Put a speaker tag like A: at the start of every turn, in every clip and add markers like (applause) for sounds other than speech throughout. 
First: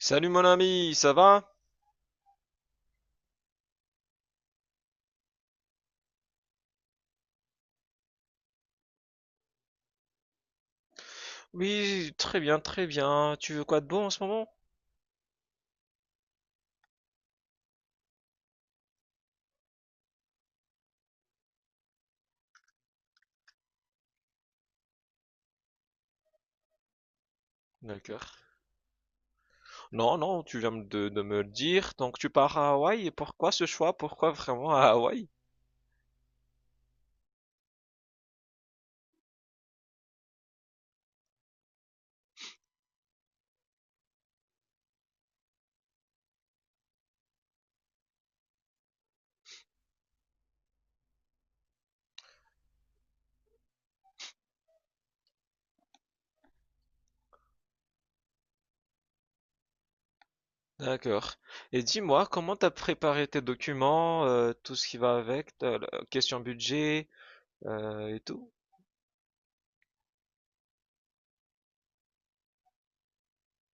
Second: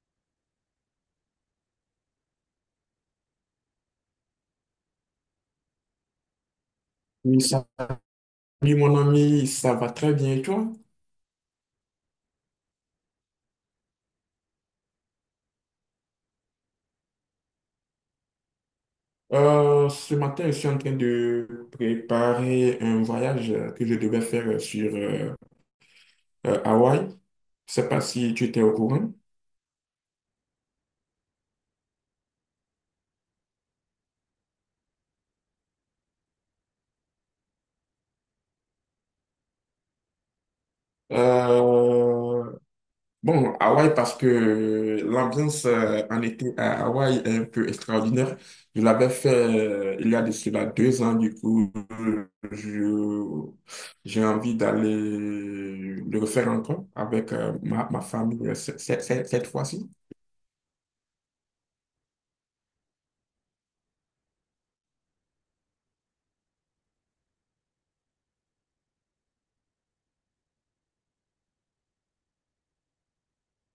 A: Salut mon ami, ça va?
B: Oui, salut mon ami, ça va très bien et toi?
A: Oui, très bien, très bien. Tu veux quoi de bon en ce moment?
B: Ce matin, je suis en train de préparer un voyage que je devais faire sur Hawaï. Je ne sais pas
A: D'accord.
B: si tu étais au courant.
A: Non, non, tu viens de me le dire. Donc tu pars à Hawaï, et pourquoi ce choix? Pourquoi vraiment à Hawaï?
B: Euh, Bon, Hawaï, parce que l'ambiance en été à Hawaï est un peu extraordinaire. Je l'avais fait il y a de cela deux ans, du coup, je, j'ai envie d'aller le refaire encore avec ma famille cette fois-ci.
A: D'accord. Et dis-moi, comment t'as préparé tes documents, tout ce qui va avec, t'as la question budget, et tout?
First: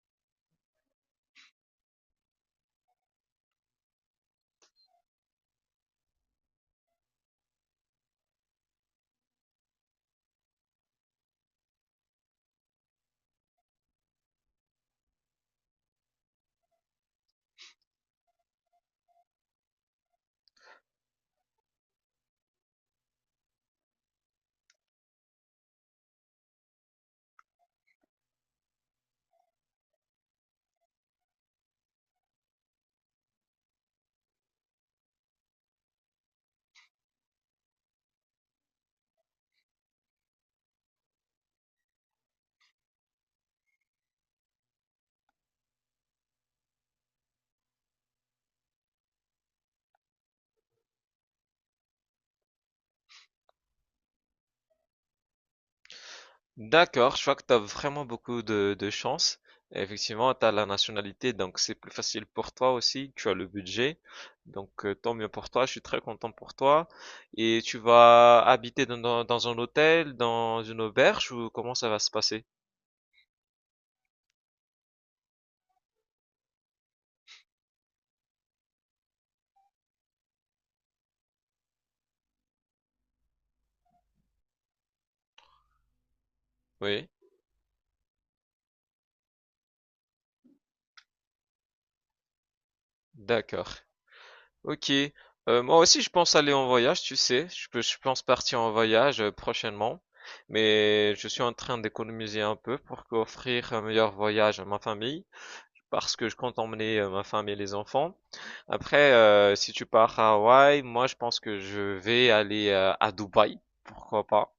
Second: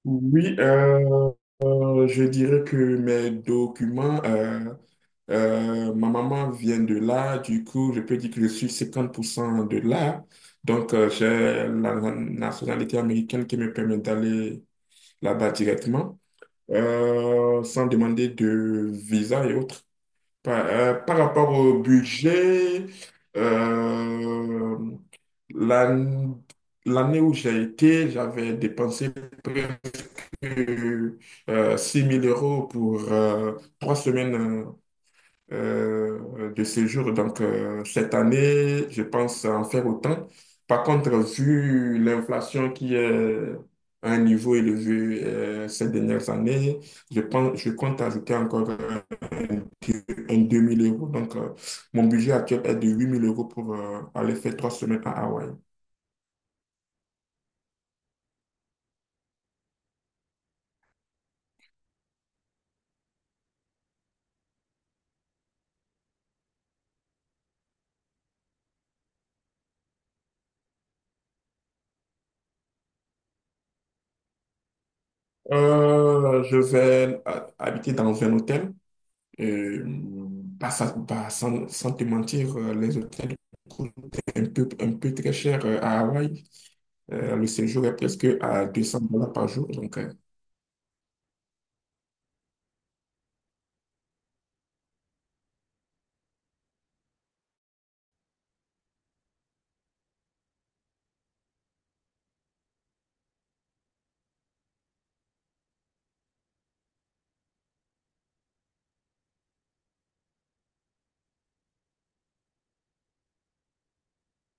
B: Oui, je dirais que mes documents. Ma maman vient de là, du coup, je peux dire que je suis 50% de là. Donc, j'ai la nationalité américaine qui me permet d'aller là-bas directement, sans demander de visa et autres. Par rapport au budget, euh, l'an- l'année où j'ai été, j'avais dépensé près de 6000 euros pour trois semaines de séjour. Donc, cette année, je pense en faire autant. Par contre, vu l'inflation qui est à un niveau élevé ces dernières années, je compte ajouter encore petit- un 2000 euros. Donc, mon budget actuel est de 8000 euros pour aller faire trois semaines à Hawaï.
A: D'accord, je vois que tu as vraiment beaucoup de chance. Effectivement, tu as la nationalité, donc c'est plus facile pour toi aussi. Tu as le budget, donc tant mieux pour toi. Je suis très content pour toi. Et tu vas habiter dans un hôtel, dans une auberge, ou comment ça va se passer?
B: Je vais habiter dans un hôtel. Euh, Pas sans te mentir, les hôtels coûtent un peu très cher à Hawaï.
A: Oui,
B: Le séjour est presque à 200 dollars par jour. Donc,
A: d'accord. Ok. Moi aussi, je pense aller en voyage, tu sais. Je pense partir en voyage prochainement. Mais je suis en train d'économiser un peu pour offrir un meilleur voyage à ma famille, parce que je compte emmener ma femme et les enfants. Après, si tu pars à Hawaï, moi je pense que je vais aller à Dubaï, pourquoi pas.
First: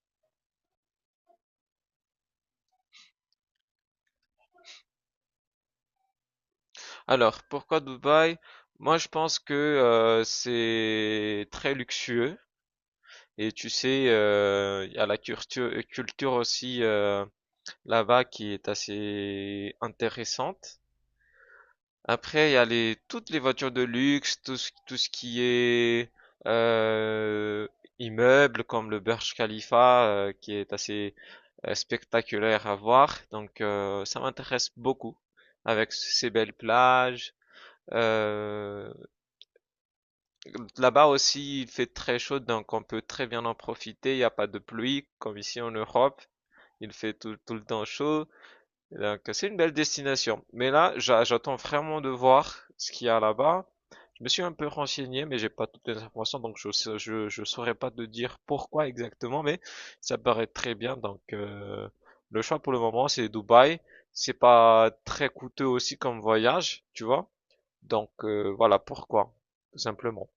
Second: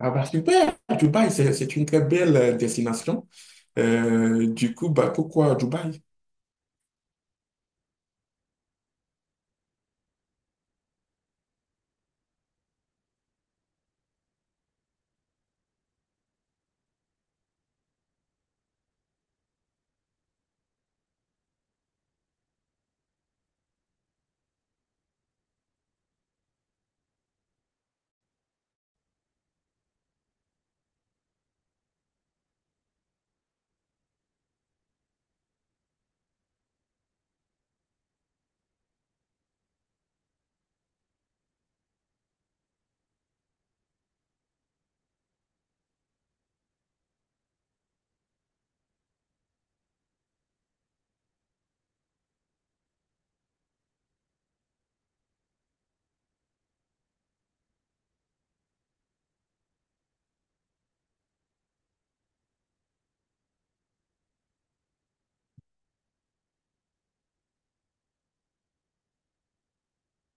B: ah bah super, Dubaï, c'est une très belle destination. Du coup, bah, pourquoi Dubaï?
A: Alors, pourquoi Dubaï? Moi je pense que c'est très luxueux et tu sais, il y a la culture aussi là-bas qui est assez intéressante. Après, il y a toutes les voitures de luxe, tout ce qui est euh, immeuble, comme le Burj Khalifa, qui est assez spectaculaire à voir. Donc, ça m'intéresse beaucoup, avec ces belles plages. Euh, Là-bas aussi, il fait très chaud, donc on peut très bien en profiter. Il n'y a pas de pluie, comme ici en Europe. Il fait tout le temps chaud. Donc, c'est une belle destination. Mais là, j'attends vraiment de voir ce qu'il y a là-bas. Je me suis un peu renseigné, mais j'ai pas toutes les informations, donc je saurais pas te dire pourquoi exactement, mais ça paraît très bien. Donc, le choix pour le moment, c'est Dubaï. C'est pas très coûteux aussi comme voyage, tu vois. Donc, voilà pourquoi, tout simplement.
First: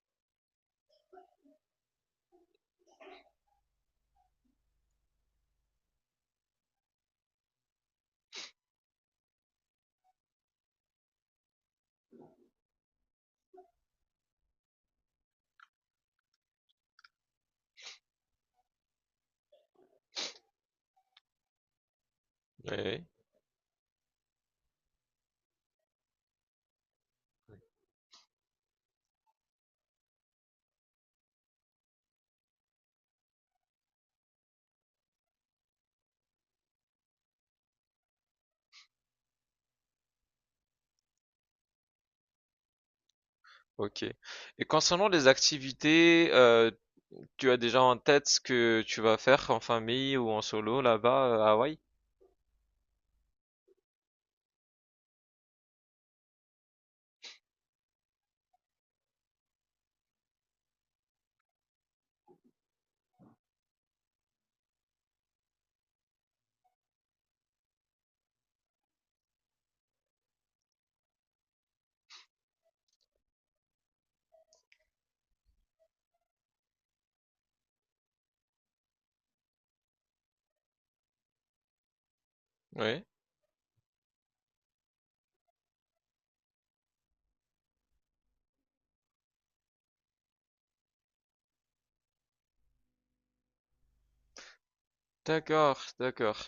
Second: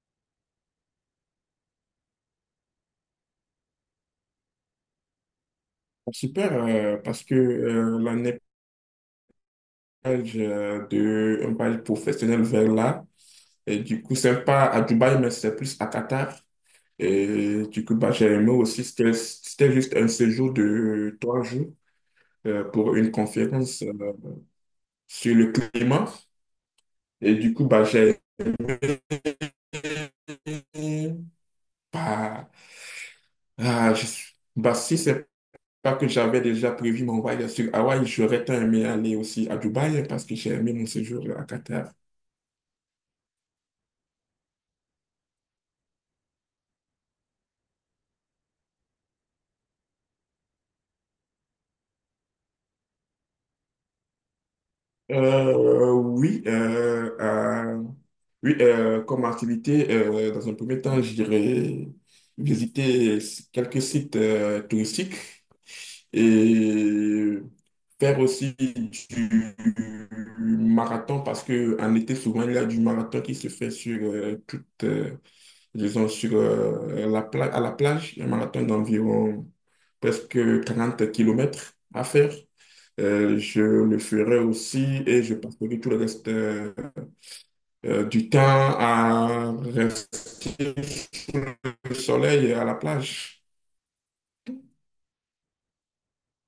B: Bah, super, parce que la neige de un voyage professionnel vers là, et du coup, c'est pas à Dubaï, mais c'est plus à Qatar. Et du coup, bah, j'ai aimé aussi, c'était juste un séjour de trois jours pour
A: Ouais.
B: une conférence sur le climat. Et du coup, bah, j'ai bah, ah, je suis- bah, si c'est pas que j'avais déjà prévu mon voyage sur Hawaï, j'aurais tant aimé aller aussi à Dubaï parce que j'ai aimé mon séjour à Qatar.
A: Ok. Et concernant les activités, tu as déjà en tête ce que tu vas faire en famille ou en solo là-bas à Hawaï?
B: Euh, oui, euh, euh, oui comme activité, dans un premier temps, j'irai visiter quelques sites touristiques et faire aussi du marathon parce que en été, souvent, il y a du marathon qui se fait sur toute, disons, sur la pla- à la plage, un marathon d'environ presque 40 kilomètres à faire.
A: Oui.
B: Je le ferai aussi et je passerai tout le reste du temps à rester au soleil et à la plage.
A: D'accord, d'accord.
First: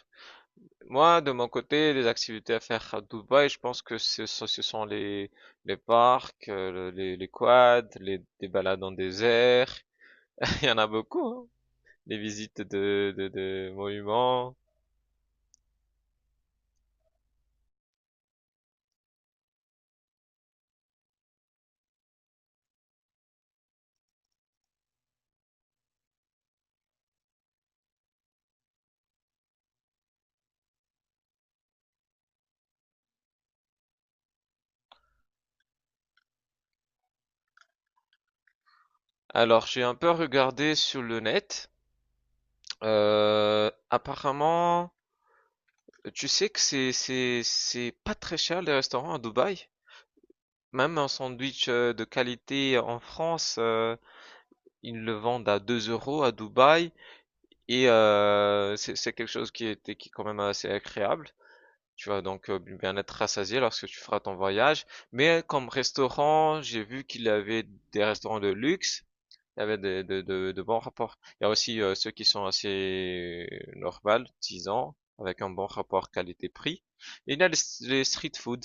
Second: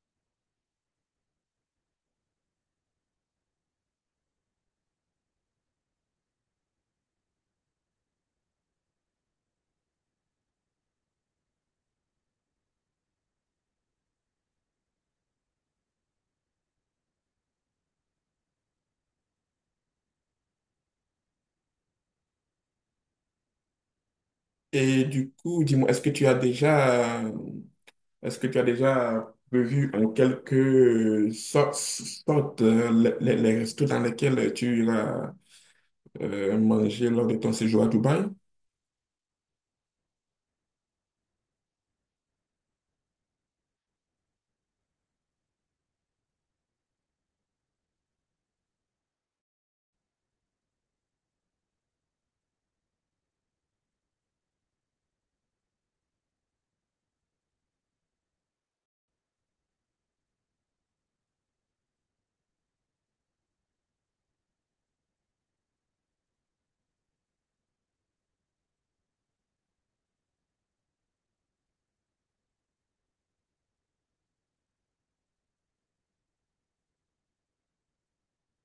A: Moi, de mon côté, les activités à faire à Dubaï, je pense que ce sont les parcs, les quads, des balades en désert. (laughs) Il y en a beaucoup, hein. Les visites de monuments.
B: Et du coup, dis-moi, est-ce que tu as déjà, est-ce que tu as déjà prévu en quelque sorte, les restos dans lesquels tu iras manger lors de ton séjour à Dubaï?
A: Alors, j'ai un peu regardé sur le net. Apparemment, tu sais que c'est pas très cher les restaurants à Dubaï. Même un sandwich de qualité en France, ils le vendent à 2 € à Dubaï et c'est quelque chose qui est quand même assez agréable. Tu vas donc bien être rassasié lorsque tu feras ton voyage. Mais comme restaurant, j'ai vu qu'il avait des restaurants de luxe, il y avait de bons rapports. Il y a aussi ceux qui sont assez normales, 10 ans, avec un bon rapport qualité-prix. Et il y a les street food.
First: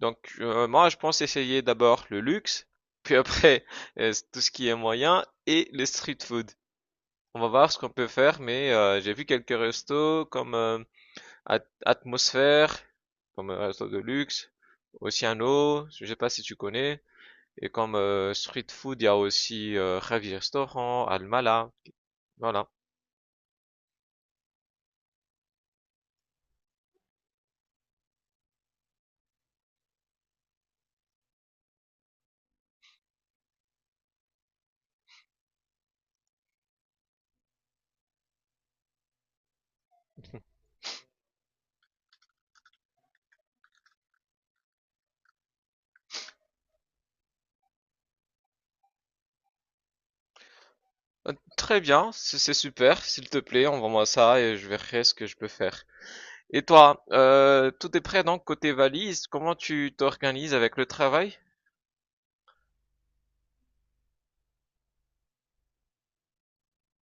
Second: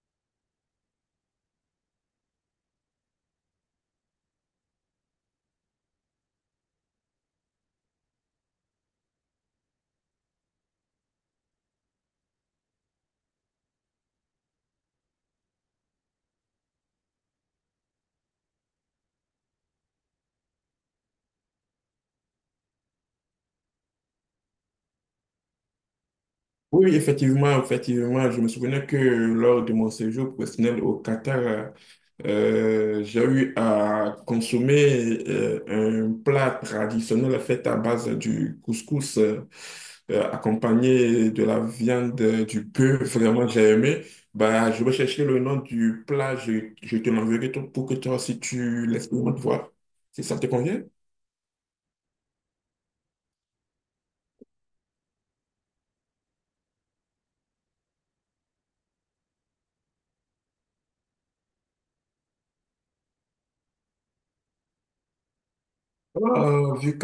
A: Donc moi, je pense essayer d'abord le luxe, puis après tout ce qui est moyen et les street food. On va voir ce qu'on peut faire, mais j'ai vu quelques restos comme Atmosphère, comme un resto de luxe, Oceano, je sais pas si tu connais. Et comme street food, il y a aussi Ravi Restaurant, Almala. Voilà.
B: Oui, effectivement, je me souvenais que lors de mon séjour professionnel au Qatar, j'ai eu à consommer un plat traditionnel fait à base du couscous, accompagné de la viande, du bœuf. Vraiment, j'ai aimé. Bah, je vais chercher le nom du plat, je te l'enverrai pour que toi aussi tu l'expérimentes voir. Si ça te convient?
A: Très bien, c'est super. S'il te plaît, envoie-moi ça et je verrai ce que je peux faire. Et toi, tout est prêt donc côté valise. Comment tu t'organises avec le travail?
B: Voilà, vu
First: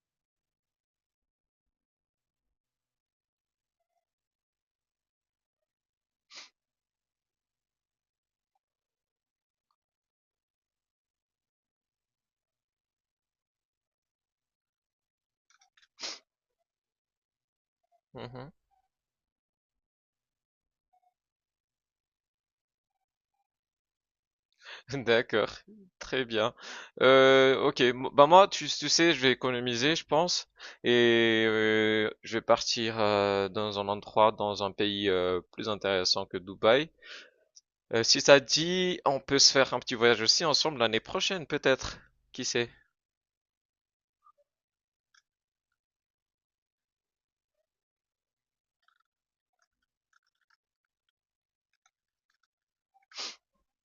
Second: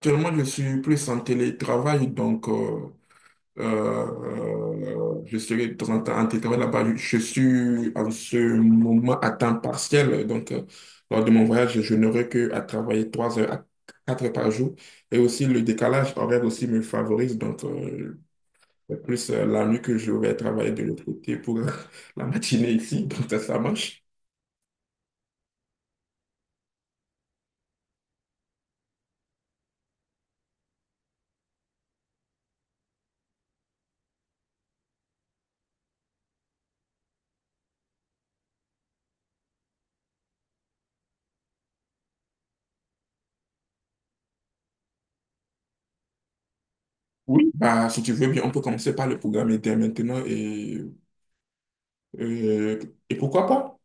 B: qu'actuellement je suis plus en télétravail, donc je serai de temps en temps en télétravail là-bas. Je suis en ce moment à temps partiel. Donc, lors de mon voyage, je n'aurai que à travailler 3 heures à 4 heures par jour. Et aussi, le décalage horaire aussi me favorise. Donc,
A: Mhm.
B: c'est plus la nuit que je vais travailler de l'autre côté pour (laughs) la matinée ici. Donc, ça marche.
A: (laughs) D'accord, très bien. Ok, bah moi, tu sais, je vais économiser, je pense, et je vais partir dans un endroit, dans un pays plus intéressant que Dubaï. Si ça te dit, on peut se faire un petit voyage aussi ensemble l'année prochaine, peut-être. Qui sait?
B: Oui, bah, si tu veux bien, on peut commencer par le programme dès maintenant et, et pourquoi pas?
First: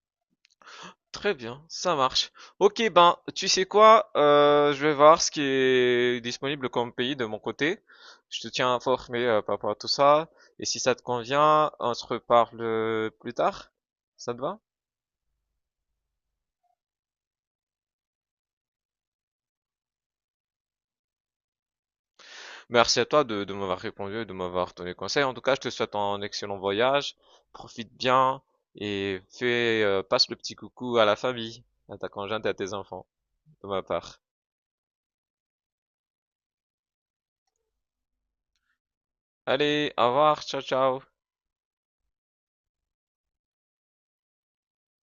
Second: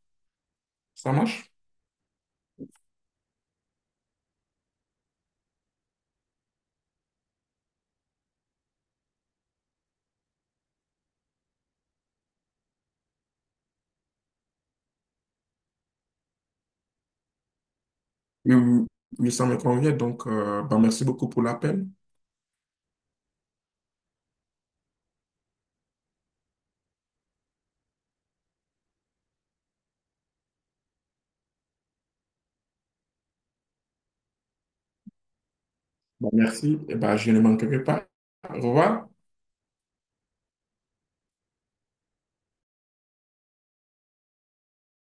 B: Ça
A: Très
B: marche?
A: bien, ça marche. Ok, ben, tu sais quoi? Je vais voir ce qui est disponible comme pays de mon côté. Je te tiens informé par rapport à tout ça. Et si ça te convient, on se reparle plus tard. Ça te va?
B: Oui, oui, oui, ça me convient. Donc, bah, merci beaucoup pour l'appel.
A: Merci à toi de m'avoir répondu et de m'avoir donné conseil. En tout cas, je te souhaite un excellent voyage. Profite bien et passe le petit coucou à la famille, à ta conjointe et à tes enfants, de ma part.
B: Bah, merci. Et bah, je ne manquerai pas. Au revoir.
A: Allez, au revoir, ciao ciao.